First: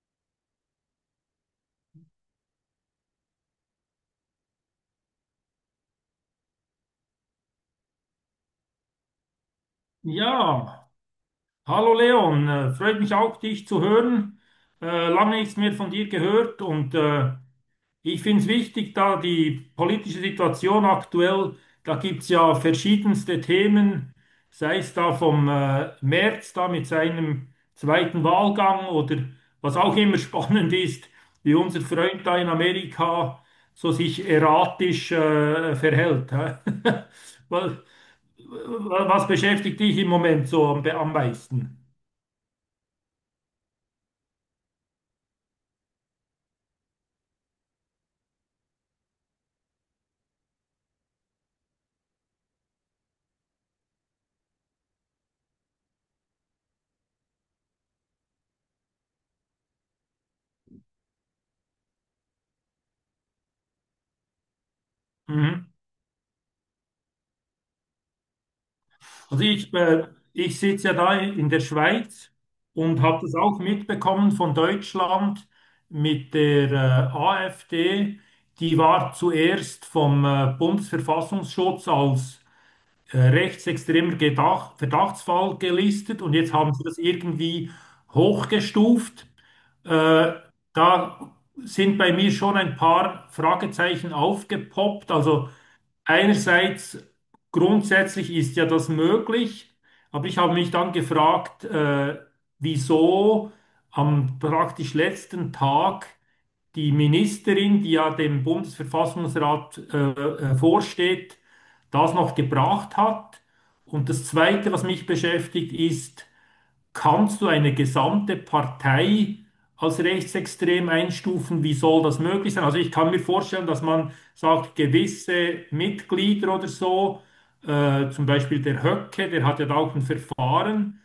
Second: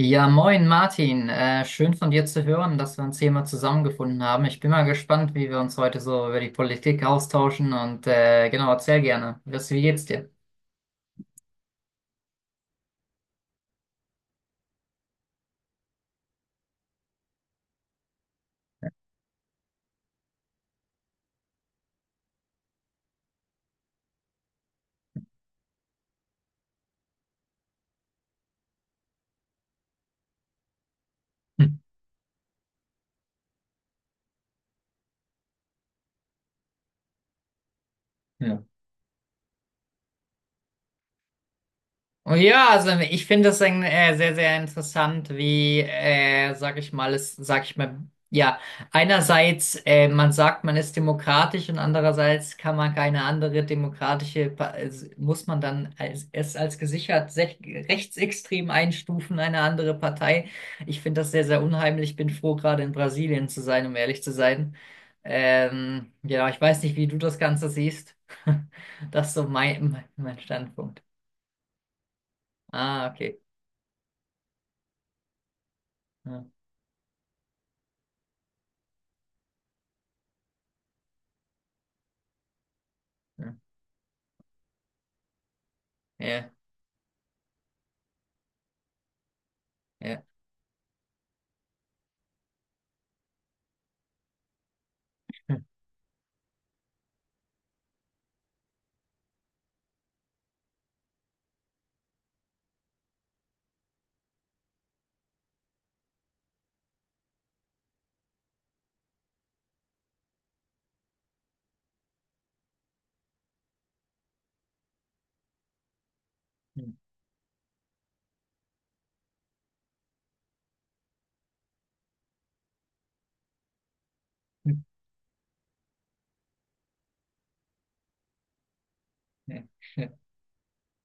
Ja, moin Martin. Schön von dir zu hören, dass wir uns hier mal zusammengefunden haben. Ich bin mal gespannt, wie wir uns heute so über die Politik austauschen und genau, erzähl gerne. Wie geht's dir? Ja, hallo Leon, freut mich auch, dich zu hören. Lange nichts mehr von dir gehört und ich finde es wichtig, da die politische Situation aktuell, da gibt es ja verschiedenste Themen, sei es da vom Merz da mit seinem zweiten Wahlgang oder was auch immer spannend ist, wie Hm. unser Freund da in Amerika so sich erratisch verhält. Hä? Weil- Ja. Was beschäftigt dich im Moment so am meisten? Oh ja, also ich finde es sehr, sehr interessant, sag ich mal, es, sag ich mal, ja, einerseits, man sagt, man ist demokratisch und andererseits kann man keine andere also muss man dann es als rechtsextrem einstufen, eine andere Partei. Ich finde das sehr, sehr unheimlich. Ich bin froh, gerade in Brasilien zu sein, um ehrlich zu sein. Mhm. Ja, ich weiß nicht, wie du das Ganze siehst. Das ist so Also ich, mein, mein äh, mein ich sitze ja Standpunkt. da in der Schweiz und Ah, habe das okay. auch mitbekommen von Deutschland mit Ja, der AfD. Die war zuerst vom Bundesverfassungsschutz als ja, rechtsextremer Gedach Verdachtsfall gelistet und jetzt haben sie das irgendwie hochgestuft. ja, ja. Äh, Da sind bei mir schon ein paar Fragezeichen aufgepoppt. Also einerseits grundsätzlich ist ja das möglich, aber ich habe mich dann gefragt, wieso am praktisch letzten Tag die Ministerin, die ja dem Bundesverfassungsrat vorsteht, das noch gebracht hat. Und das Zweite, was mich beschäftigt, ist: Kannst du eine gesamte Partei als rechtsextrem einstufen? Wie soll das möglich sein? Also ich kann mir vorstellen, dass man sagt, gewisse Mitglieder oder so, zum Beispiel der Höcke, der hat ja da auch ein Verfahren.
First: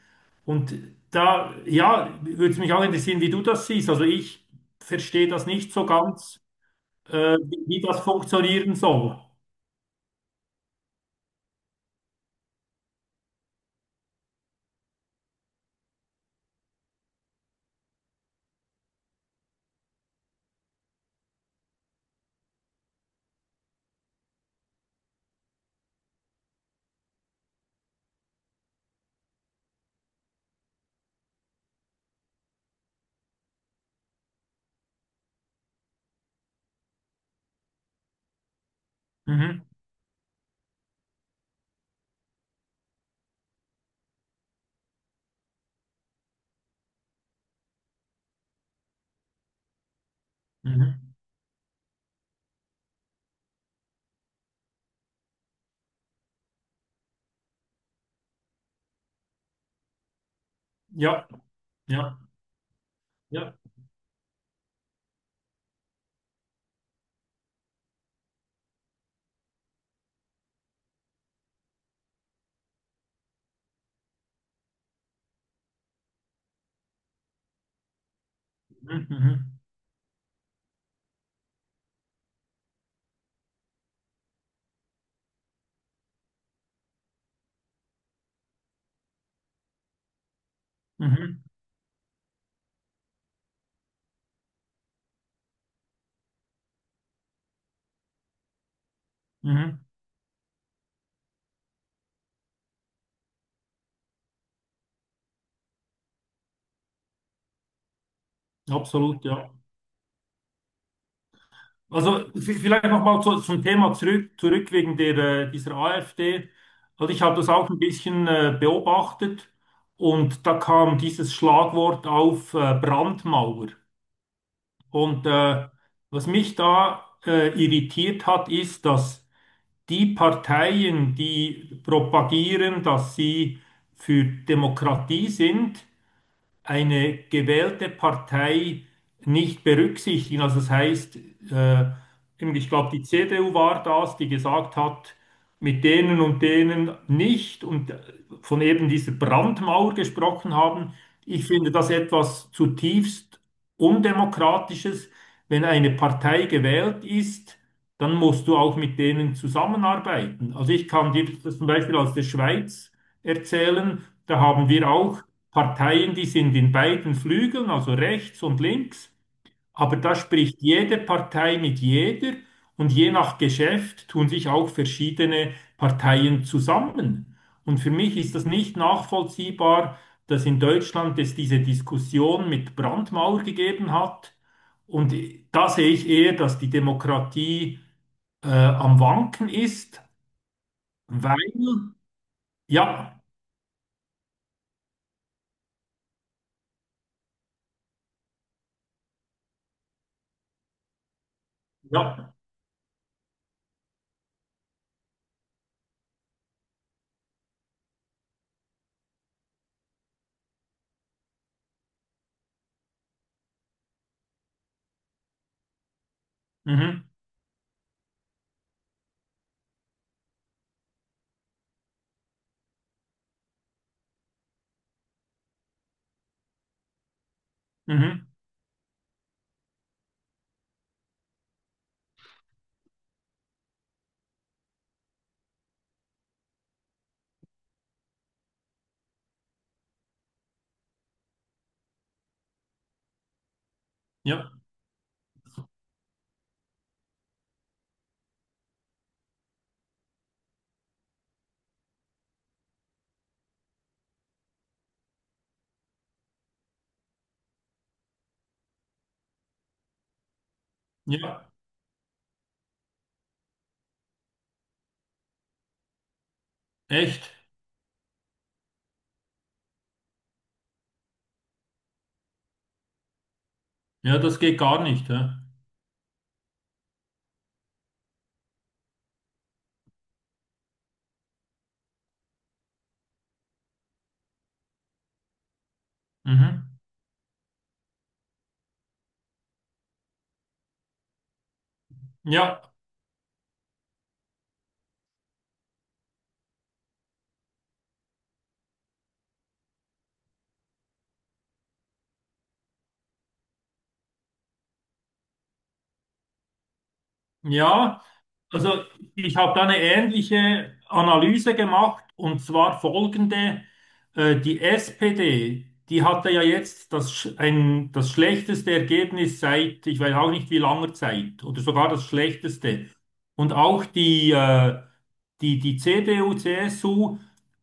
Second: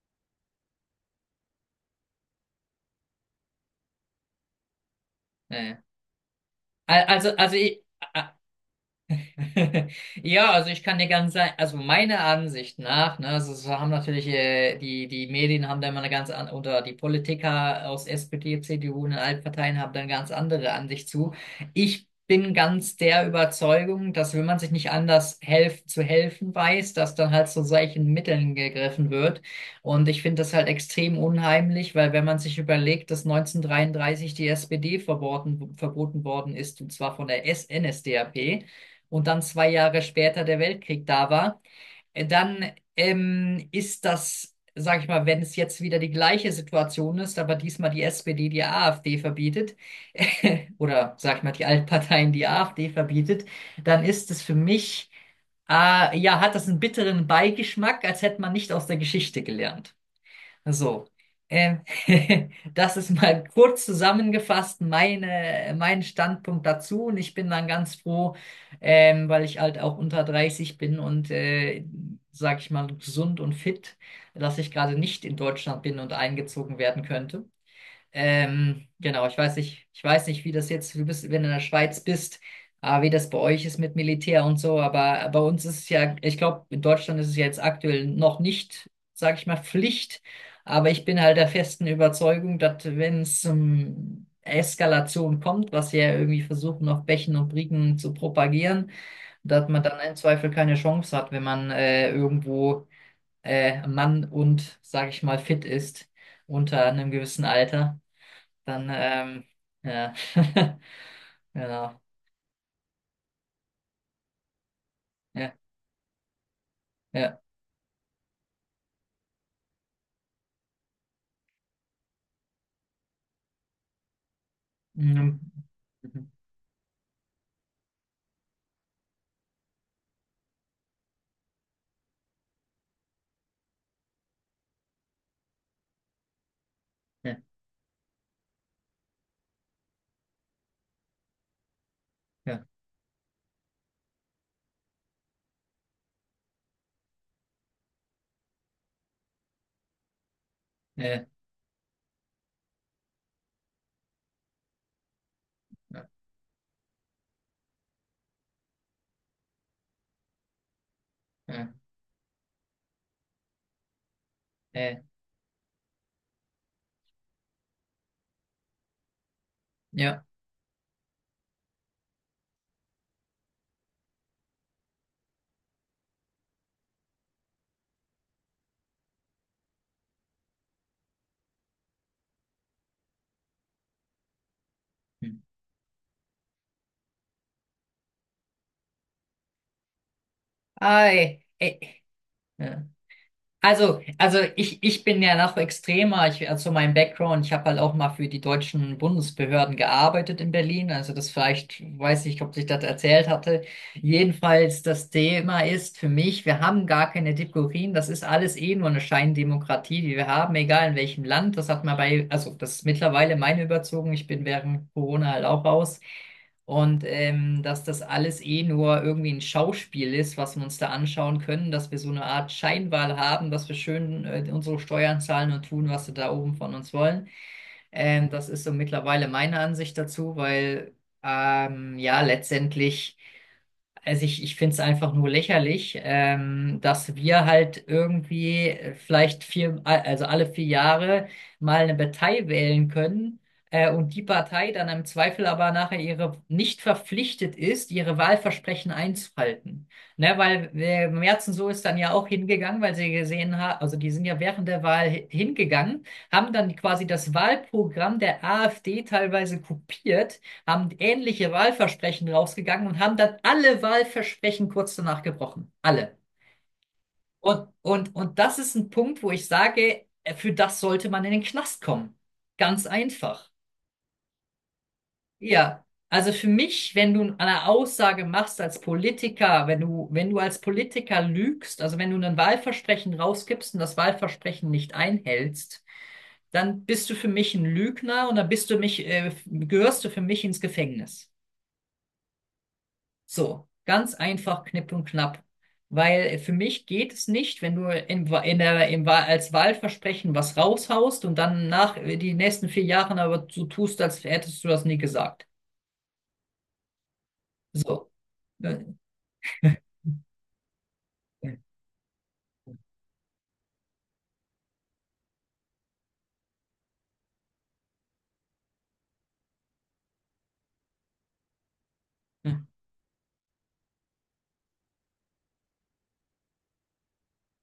Und da, ja, würde es mich auch interessieren, wie du das siehst. Also ich verstehe das nicht Ja. so ganz, Also, also wie ich, das funktionieren soll. ja, also ich kann dir ganz sagen, also meiner Ansicht nach, ne, also es haben natürlich die, die Medien haben da immer eine ganz andere, oder die Politiker aus SPD, CDU und den Altparteien haben da eine ganz andere Ansicht zu. Ich bin ganz der Überzeugung, dass wenn man sich nicht anders helfen weiß, dass dann halt zu solchen Mitteln gegriffen wird. Und ich finde das halt extrem unheimlich, weil wenn man sich überlegt, dass 1933 die SPD verboten worden ist, und zwar von der NSDAP, und dann Mhm. zwei Jahre später der Weltkrieg da war, dann ist das, sag ich mal, wenn es jetzt wieder die gleiche Situation ist, aber diesmal die SPD die AfD verbietet, Mhm. oder sag ich mal, die Altparteien die AfD verbietet, dann ist es für mich, ja, hat das einen bitteren Beigeschmack, als hätte man nicht aus der Geschichte gelernt. So, Ja, ähm, ja, das ist mal ja. kurz zusammengefasst mein Standpunkt dazu. Und ich bin dann ganz froh, weil ich halt auch unter 30 bin sag ich mal, gesund und fit, dass ich gerade nicht in Deutschland bin und eingezogen werden könnte. Mhm. Genau, Mhm. Ich weiß nicht, du bist, wenn du in der Schweiz bist, ah, wie das bei euch ist mit Militär und so, aber bei uns ist es ja, ich glaube, in Deutschland ist es ja jetzt aktuell noch nicht, sag ich mal, Pflicht, aber ich bin halt Mhm. der festen Überzeugung, dass wenn es Eskalation kommt, was sie ja irgendwie versuchen, auf Bächen und Brücken zu propagieren, dass man Mhm. dann im Zweifel keine Chance hat, wenn man irgendwo Mann und, sag ich mal, fit ist unter einem gewissen Alter. Dann, Absolut, ja. ja, genau, Also vielleicht nochmal zum Thema zurück wegen der, ja, dieser AfD. Also ich habe ja, das auch ein bisschen beobachtet und da kam dieses Schlagwort auf Brandmauer. Und mhm, mhm, was mich da irritiert hat, ist, dass die Parteien, die propagieren, dass sie für Demokratie sind, eine ja, gewählte Partei nicht berücksichtigen. Also das heißt, äh, ich glaube, die CDU war das, die gesagt hat, mit denen und denen nicht, und von eben dieser Brandmauer gesprochen haben. ja, ja, Ich finde das etwas zutiefst Undemokratisches. Wenn eine ja, Partei gewählt ist, dann musst du auch mit denen zusammenarbeiten. Also ich kann dir das ja, zum Beispiel aus der Schweiz erzählen. Da haben wir ja, auch Parteien, die sind in beiden Flügeln, also rechts und links, aber da ja, spricht jede Partei mit jeder, und je nach Geschäft tun sich auch verschiedene Parteien zusammen. Und für mich ist das nicht nachvollziehbar, dass in Deutschland es diese Diskussion mit Brandmauer gegeben hat. Und hm, da sehe ich eher, dass die Demokratie am Wanken ist, ei, ey, weil, ja. ja, Ich bin ja noch extremer. Ich, also mein Background, ich habe halt auch mal für die deutschen Bundesbehörden gearbeitet in Berlin. Also das vielleicht, weiß ja, ich, ob ich das erzählt hatte. Jedenfalls, das Thema ist für mich, wir haben gar keine Demokratien. Das ist alles eh nur eine Scheindemokratie, die wir haben, egal in welchem Land. Das hat man bei, also das ist mittlerweile meine Überzeugung. Ich bin während Corona halt auch raus. Und mhm, dass das alles eh nur irgendwie ein Schauspiel ist, was wir uns da anschauen können, dass wir so eine Art Scheinwahl haben, dass wir schön unsere Steuern zahlen und tun, was sie da oben von uns wollen. mhm. Das ist so mittlerweile meine Ansicht dazu, weil ja letztendlich. Ich finde es einfach nur lächerlich, dass wir halt irgendwie also alle 4 Jahre mal eine Partei wählen können, und die Ja, Partei dann im Zweifel aber nachher ihre nicht verpflichtet ist, ihre Wahlversprechen einzuhalten. Ne, weil Merzen so ist dann ja auch hingegangen, weil sie gesehen haben, also die sind ja während der Wahl hingegangen, haben dann quasi das Wahlprogramm der AfD teilweise kopiert, haben ja, ähnliche Wahlversprechen rausgegangen und haben dann alle Wahlversprechen kurz danach gebrochen. Alle. echt. Und das ist ein Punkt, wo ich sage, für das sollte man in den Knast kommen. Ganz einfach. Ja, das geht gar nicht. Ja, Ja. Also für mich, wenn du eine Aussage machst als Politiker, wenn du als Politiker lügst, also wenn du ein Wahlversprechen rausgibst und das Wahlversprechen nicht einhältst, mhm. dann bist du für mich ein Lügner und dann bist gehörst du für mich ins Gefängnis. Ja, So, ganz einfach, knipp und knapp. Weil für mich geht es nicht, wenn du im, Wa- in der, im, Wa- als Wahlversprechen was raushaust und dann nach die nächsten 4 Jahren aber so tust, als hättest du das nie gesagt. ja. So. Äh, Also ich habe da eine ähnliche Analyse äh, gemacht, und zwar folgende. Die SPD, die hatte ja jetzt das schlechteste Ergebnis seit, ich weiß auch nicht wie langer Zeit, oder sogar das Ja. schlechteste. Und auch die CDU, CSU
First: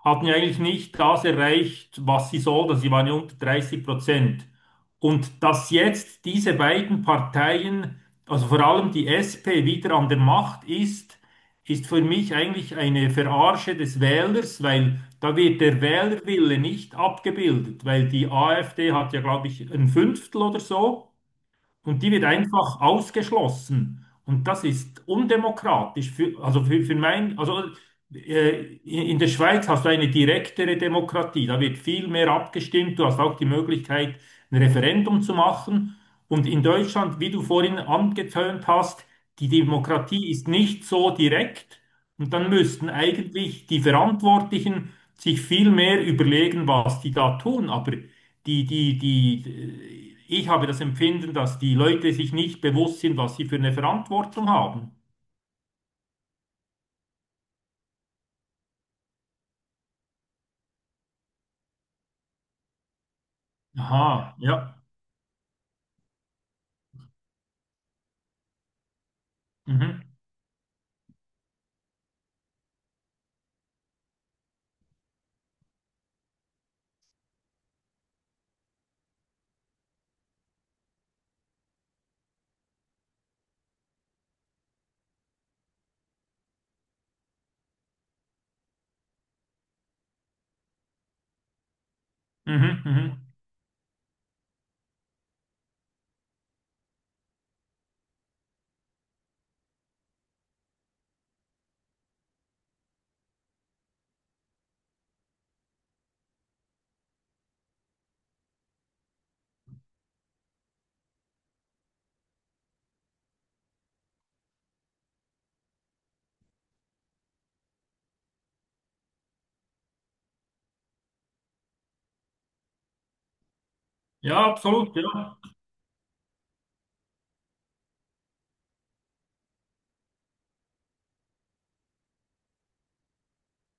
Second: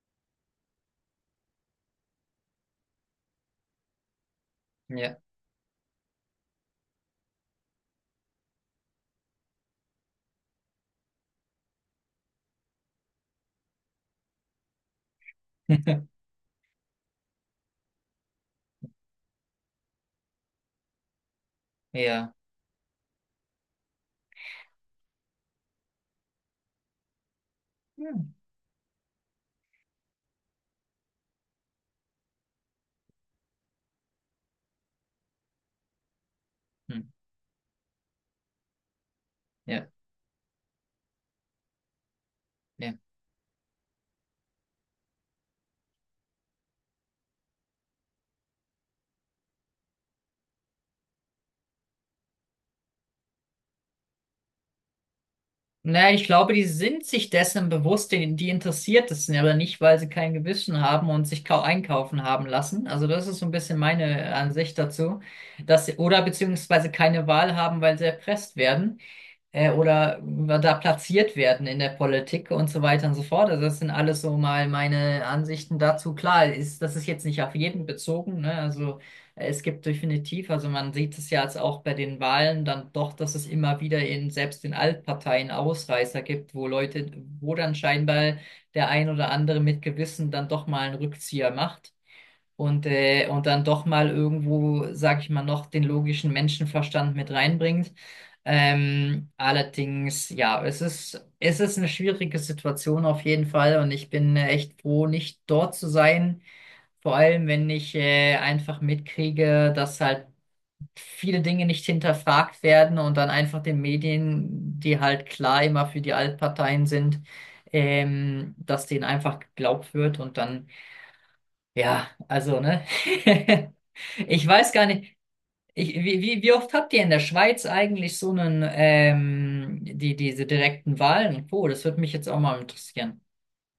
hatten ja eigentlich nicht das erreicht, was sie sollten. Sie waren ja unter 30%. Ja. Und dass jetzt diese beiden Parteien, also vor allem die SP, wieder an der Macht ist, ist für mich eigentlich eine Verarsche des Wählers, weil da wird der Wählerwille nicht abgebildet, weil die AfD hat ja, glaube ich, ein Fünftel oder so. Und die wird Ja. einfach ausgeschlossen. Und das ist undemokratisch. Für, also für mein, also In der Schweiz hast du eine direktere Demokratie. Da wird viel mehr abgestimmt. Du hast auch die Möglichkeit, ein Referendum zu machen. Und in Hm. Deutschland, wie du vorhin angetönt hast, die Ja. Demokratie ist nicht so direkt. Und dann müssten eigentlich die Verantwortlichen sich viel mehr überlegen, was die da tun. Aber ich habe das Empfinden, dass die Leute sich nicht bewusst sind, was sie für eine Verantwortung haben. Naja, ich glaube, die sind sich dessen bewusst, die, die interessiert es ja aber nicht, weil sie kein Gewissen haben und sich kau einkaufen haben lassen. Also das ist so ein bisschen meine Aha, Ansicht ja. dazu, dass sie, oder beziehungsweise keine Wahl haben, weil sie erpresst werden Mhm, oder da platziert werden in der Politik und so weiter und so fort. Also das sind alles so mal meine Ansichten dazu. Das ist jetzt nicht auf jeden bezogen, ne? Also es gibt definitiv, also man sieht es ja jetzt auch bei den Wahlen dann doch, dass es immer wieder in selbst in Altparteien Ausreißer gibt, wo Leute, wo dann scheinbar der ein oder andere mit Gewissen dann doch mal einen Rückzieher macht mhm, mhm. Und dann doch mal irgendwo, sag ich mal, noch den logischen Menschenverstand mit reinbringt. Allerdings, ja, es ist eine schwierige Situation auf jeden Fall und ich bin echt froh, nicht dort zu sein. Vor allem, wenn ich einfach mitkriege, dass halt viele Dinge nicht hinterfragt werden und dann einfach den Medien, die halt klar immer für die Altparteien sind, dass denen einfach geglaubt wird und dann ja, also, ne? Ja, Ich weiß gar absolut, nicht, ja. ich, wie, wie, wie oft habt ihr in der Schweiz eigentlich so einen, diese direkten Wahlen und Co.? Das würde mich jetzt auch mal interessieren.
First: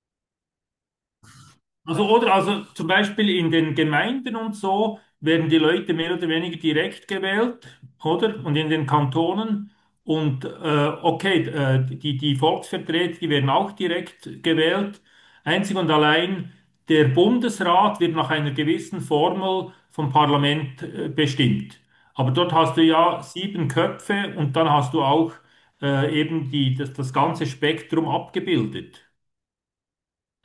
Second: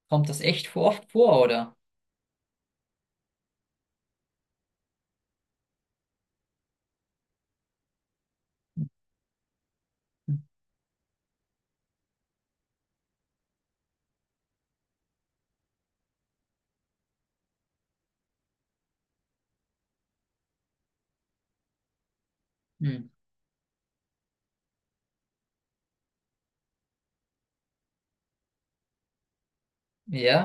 Kommt das echt oft vor, oder? Also zum Beispiel in den Gemeinden und so werden die Leute mehr oder weniger direkt gewählt, oder? Und in den Kantonen. Hm. Und okay, die Volksvertreter, die werden auch direkt gewählt. Einzig und allein der Bundesrat wird nach einer gewissen Formel vom Parlament bestimmt. Aber dort hast du Hm. ja sieben Köpfe, und dann hast du auch eben das ganze Spektrum abgebildet.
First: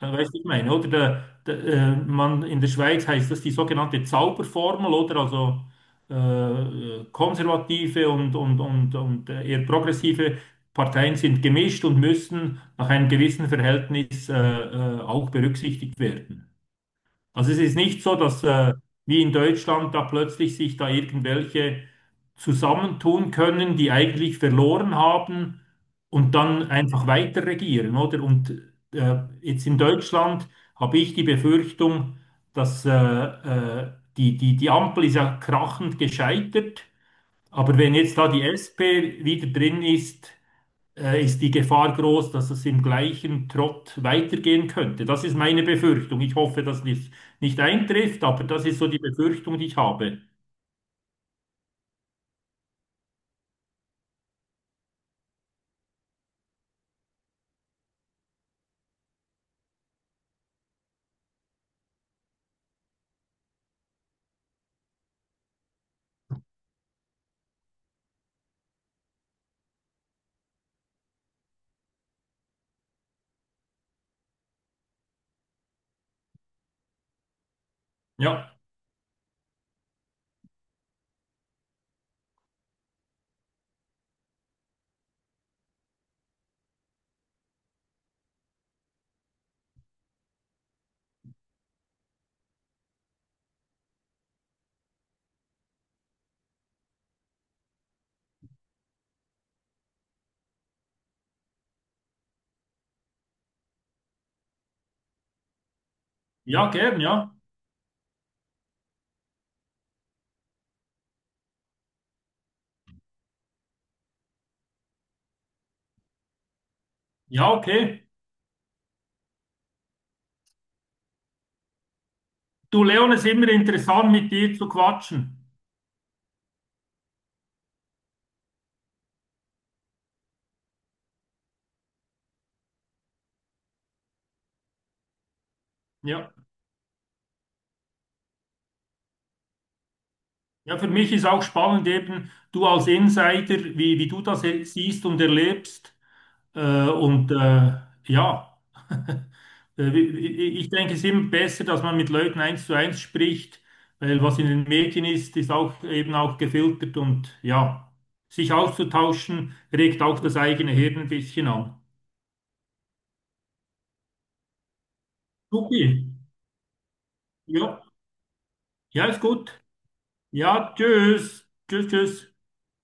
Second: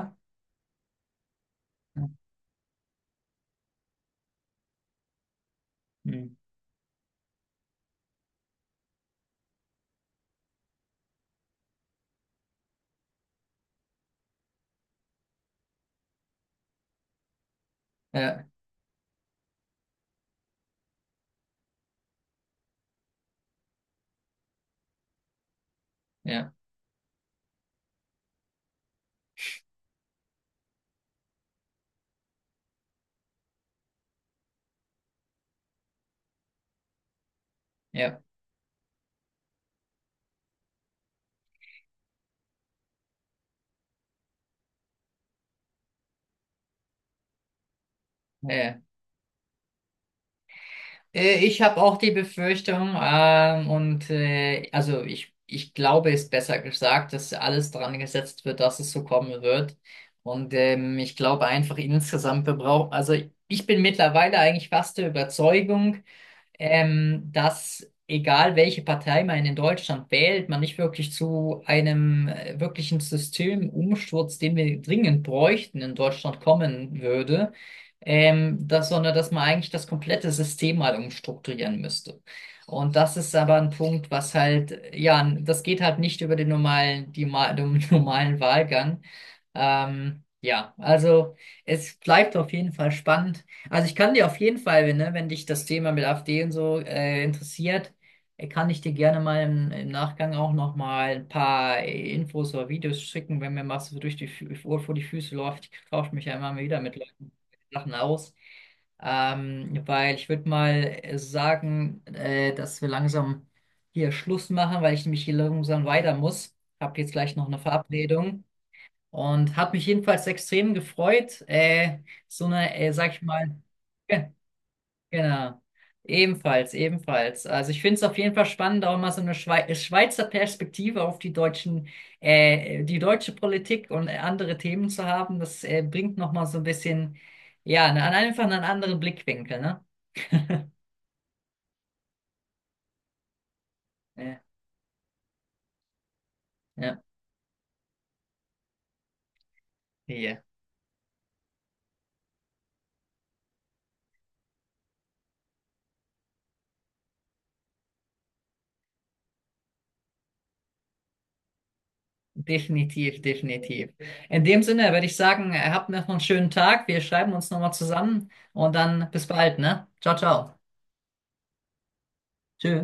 Ja, weißt du, ich meine, oder? Der, äh, Hm. man, in der Schweiz heißt das die sogenannte Zauberformel, oder? Also Hm. Konservative und eher progressive Parteien sind gemischt und müssen nach einem gewissen Verhältnis auch berücksichtigt werden. Also es ist nicht so, dass Ja, wie in Deutschland da plötzlich sich da irgendwelche zusammentun können, die eigentlich verloren haben und ja, dann einfach weiter regieren, oder? Und jetzt in Deutschland habe ich die Befürchtung, dass die Ampel ist ja krachend gescheitert, aber wenn jetzt ja, da die SP wieder drin ist, ist die Gefahr groß, dass es im gleichen Trott weitergehen könnte. Das ist meine Befürchtung. Ich hoffe, dass dies nicht eintrifft, aber das ist ja. so die Befürchtung, die ich habe. Ich habe auch die Befürchtung, ich glaube, ist besser gesagt, dass alles dran gesetzt wird, dass es so kommen wird. Und ich glaube einfach insgesamt, wir brauchen, also ich bin mittlerweile eigentlich fast der Überzeugung, dass egal welche Partei man in Deutschland wählt, man nicht wirklich zu einem wirklichen Systemumsturz, den wir dringend bräuchten, in Deutschland kommen würde, Ja, sondern dass man eigentlich das komplette System mal umstrukturieren müsste. Und das ist aber ein Punkt, was halt, ja, das geht halt nicht über den den normalen Wahlgang. Ja, also es bleibt auf jeden Fall spannend. Also ich kann dir auf jeden Fall, wenn, ne, wenn dich das Thema mit AfD und so interessiert, kann ich dir gerne mal im Nachgang auch noch mal ein paar Infos oder Videos schicken, wenn mir mal so durch die Ohr vor die Füße läuft. Ich tausche mich ja immer ja, wieder mit gern, Leuten, ja. Sachen aus. Weil ich würde mal sagen, dass wir langsam hier Schluss machen, weil ich nämlich hier langsam weiter muss. Hab jetzt gleich noch Ja, eine okay. Verabredung. Und hat mich jedenfalls extrem gefreut. So eine, Du, sag Leon, ich es ist immer mal, interessant, ge- mit dir zu quatschen. genau. Ebenfalls, ebenfalls. Also ich finde es auf jeden Fall spannend, auch mal so eine Schweizer Perspektive auf die deutsche Politik und andere Themen zu haben. Das bringt Ja. nochmal so ein bisschen, ja, einfach einen anderen Blickwinkel, ne? Ja, für mich ist auch spannend eben, du als Insider, wie du Ja, das siehst und erlebst. Ja. Und ja. Ja. Ich denke, es ist immer besser, dass man mit Leuten eins zu eins spricht, weil was in den Medien ist, ist auch eben auch gefiltert, und ja, sich auszutauschen regt auch das eigene Hirn ein bisschen an. Definitiv, definitiv. In dem Sinne würde ich sagen, Supi, habt noch einen schönen Tag. Wir schreiben uns nochmal ja, zusammen und ja, dann ist bis bald, gut. ne? Ciao, ciao. Ja, tschüss, tschüss, tschüss. Tschö.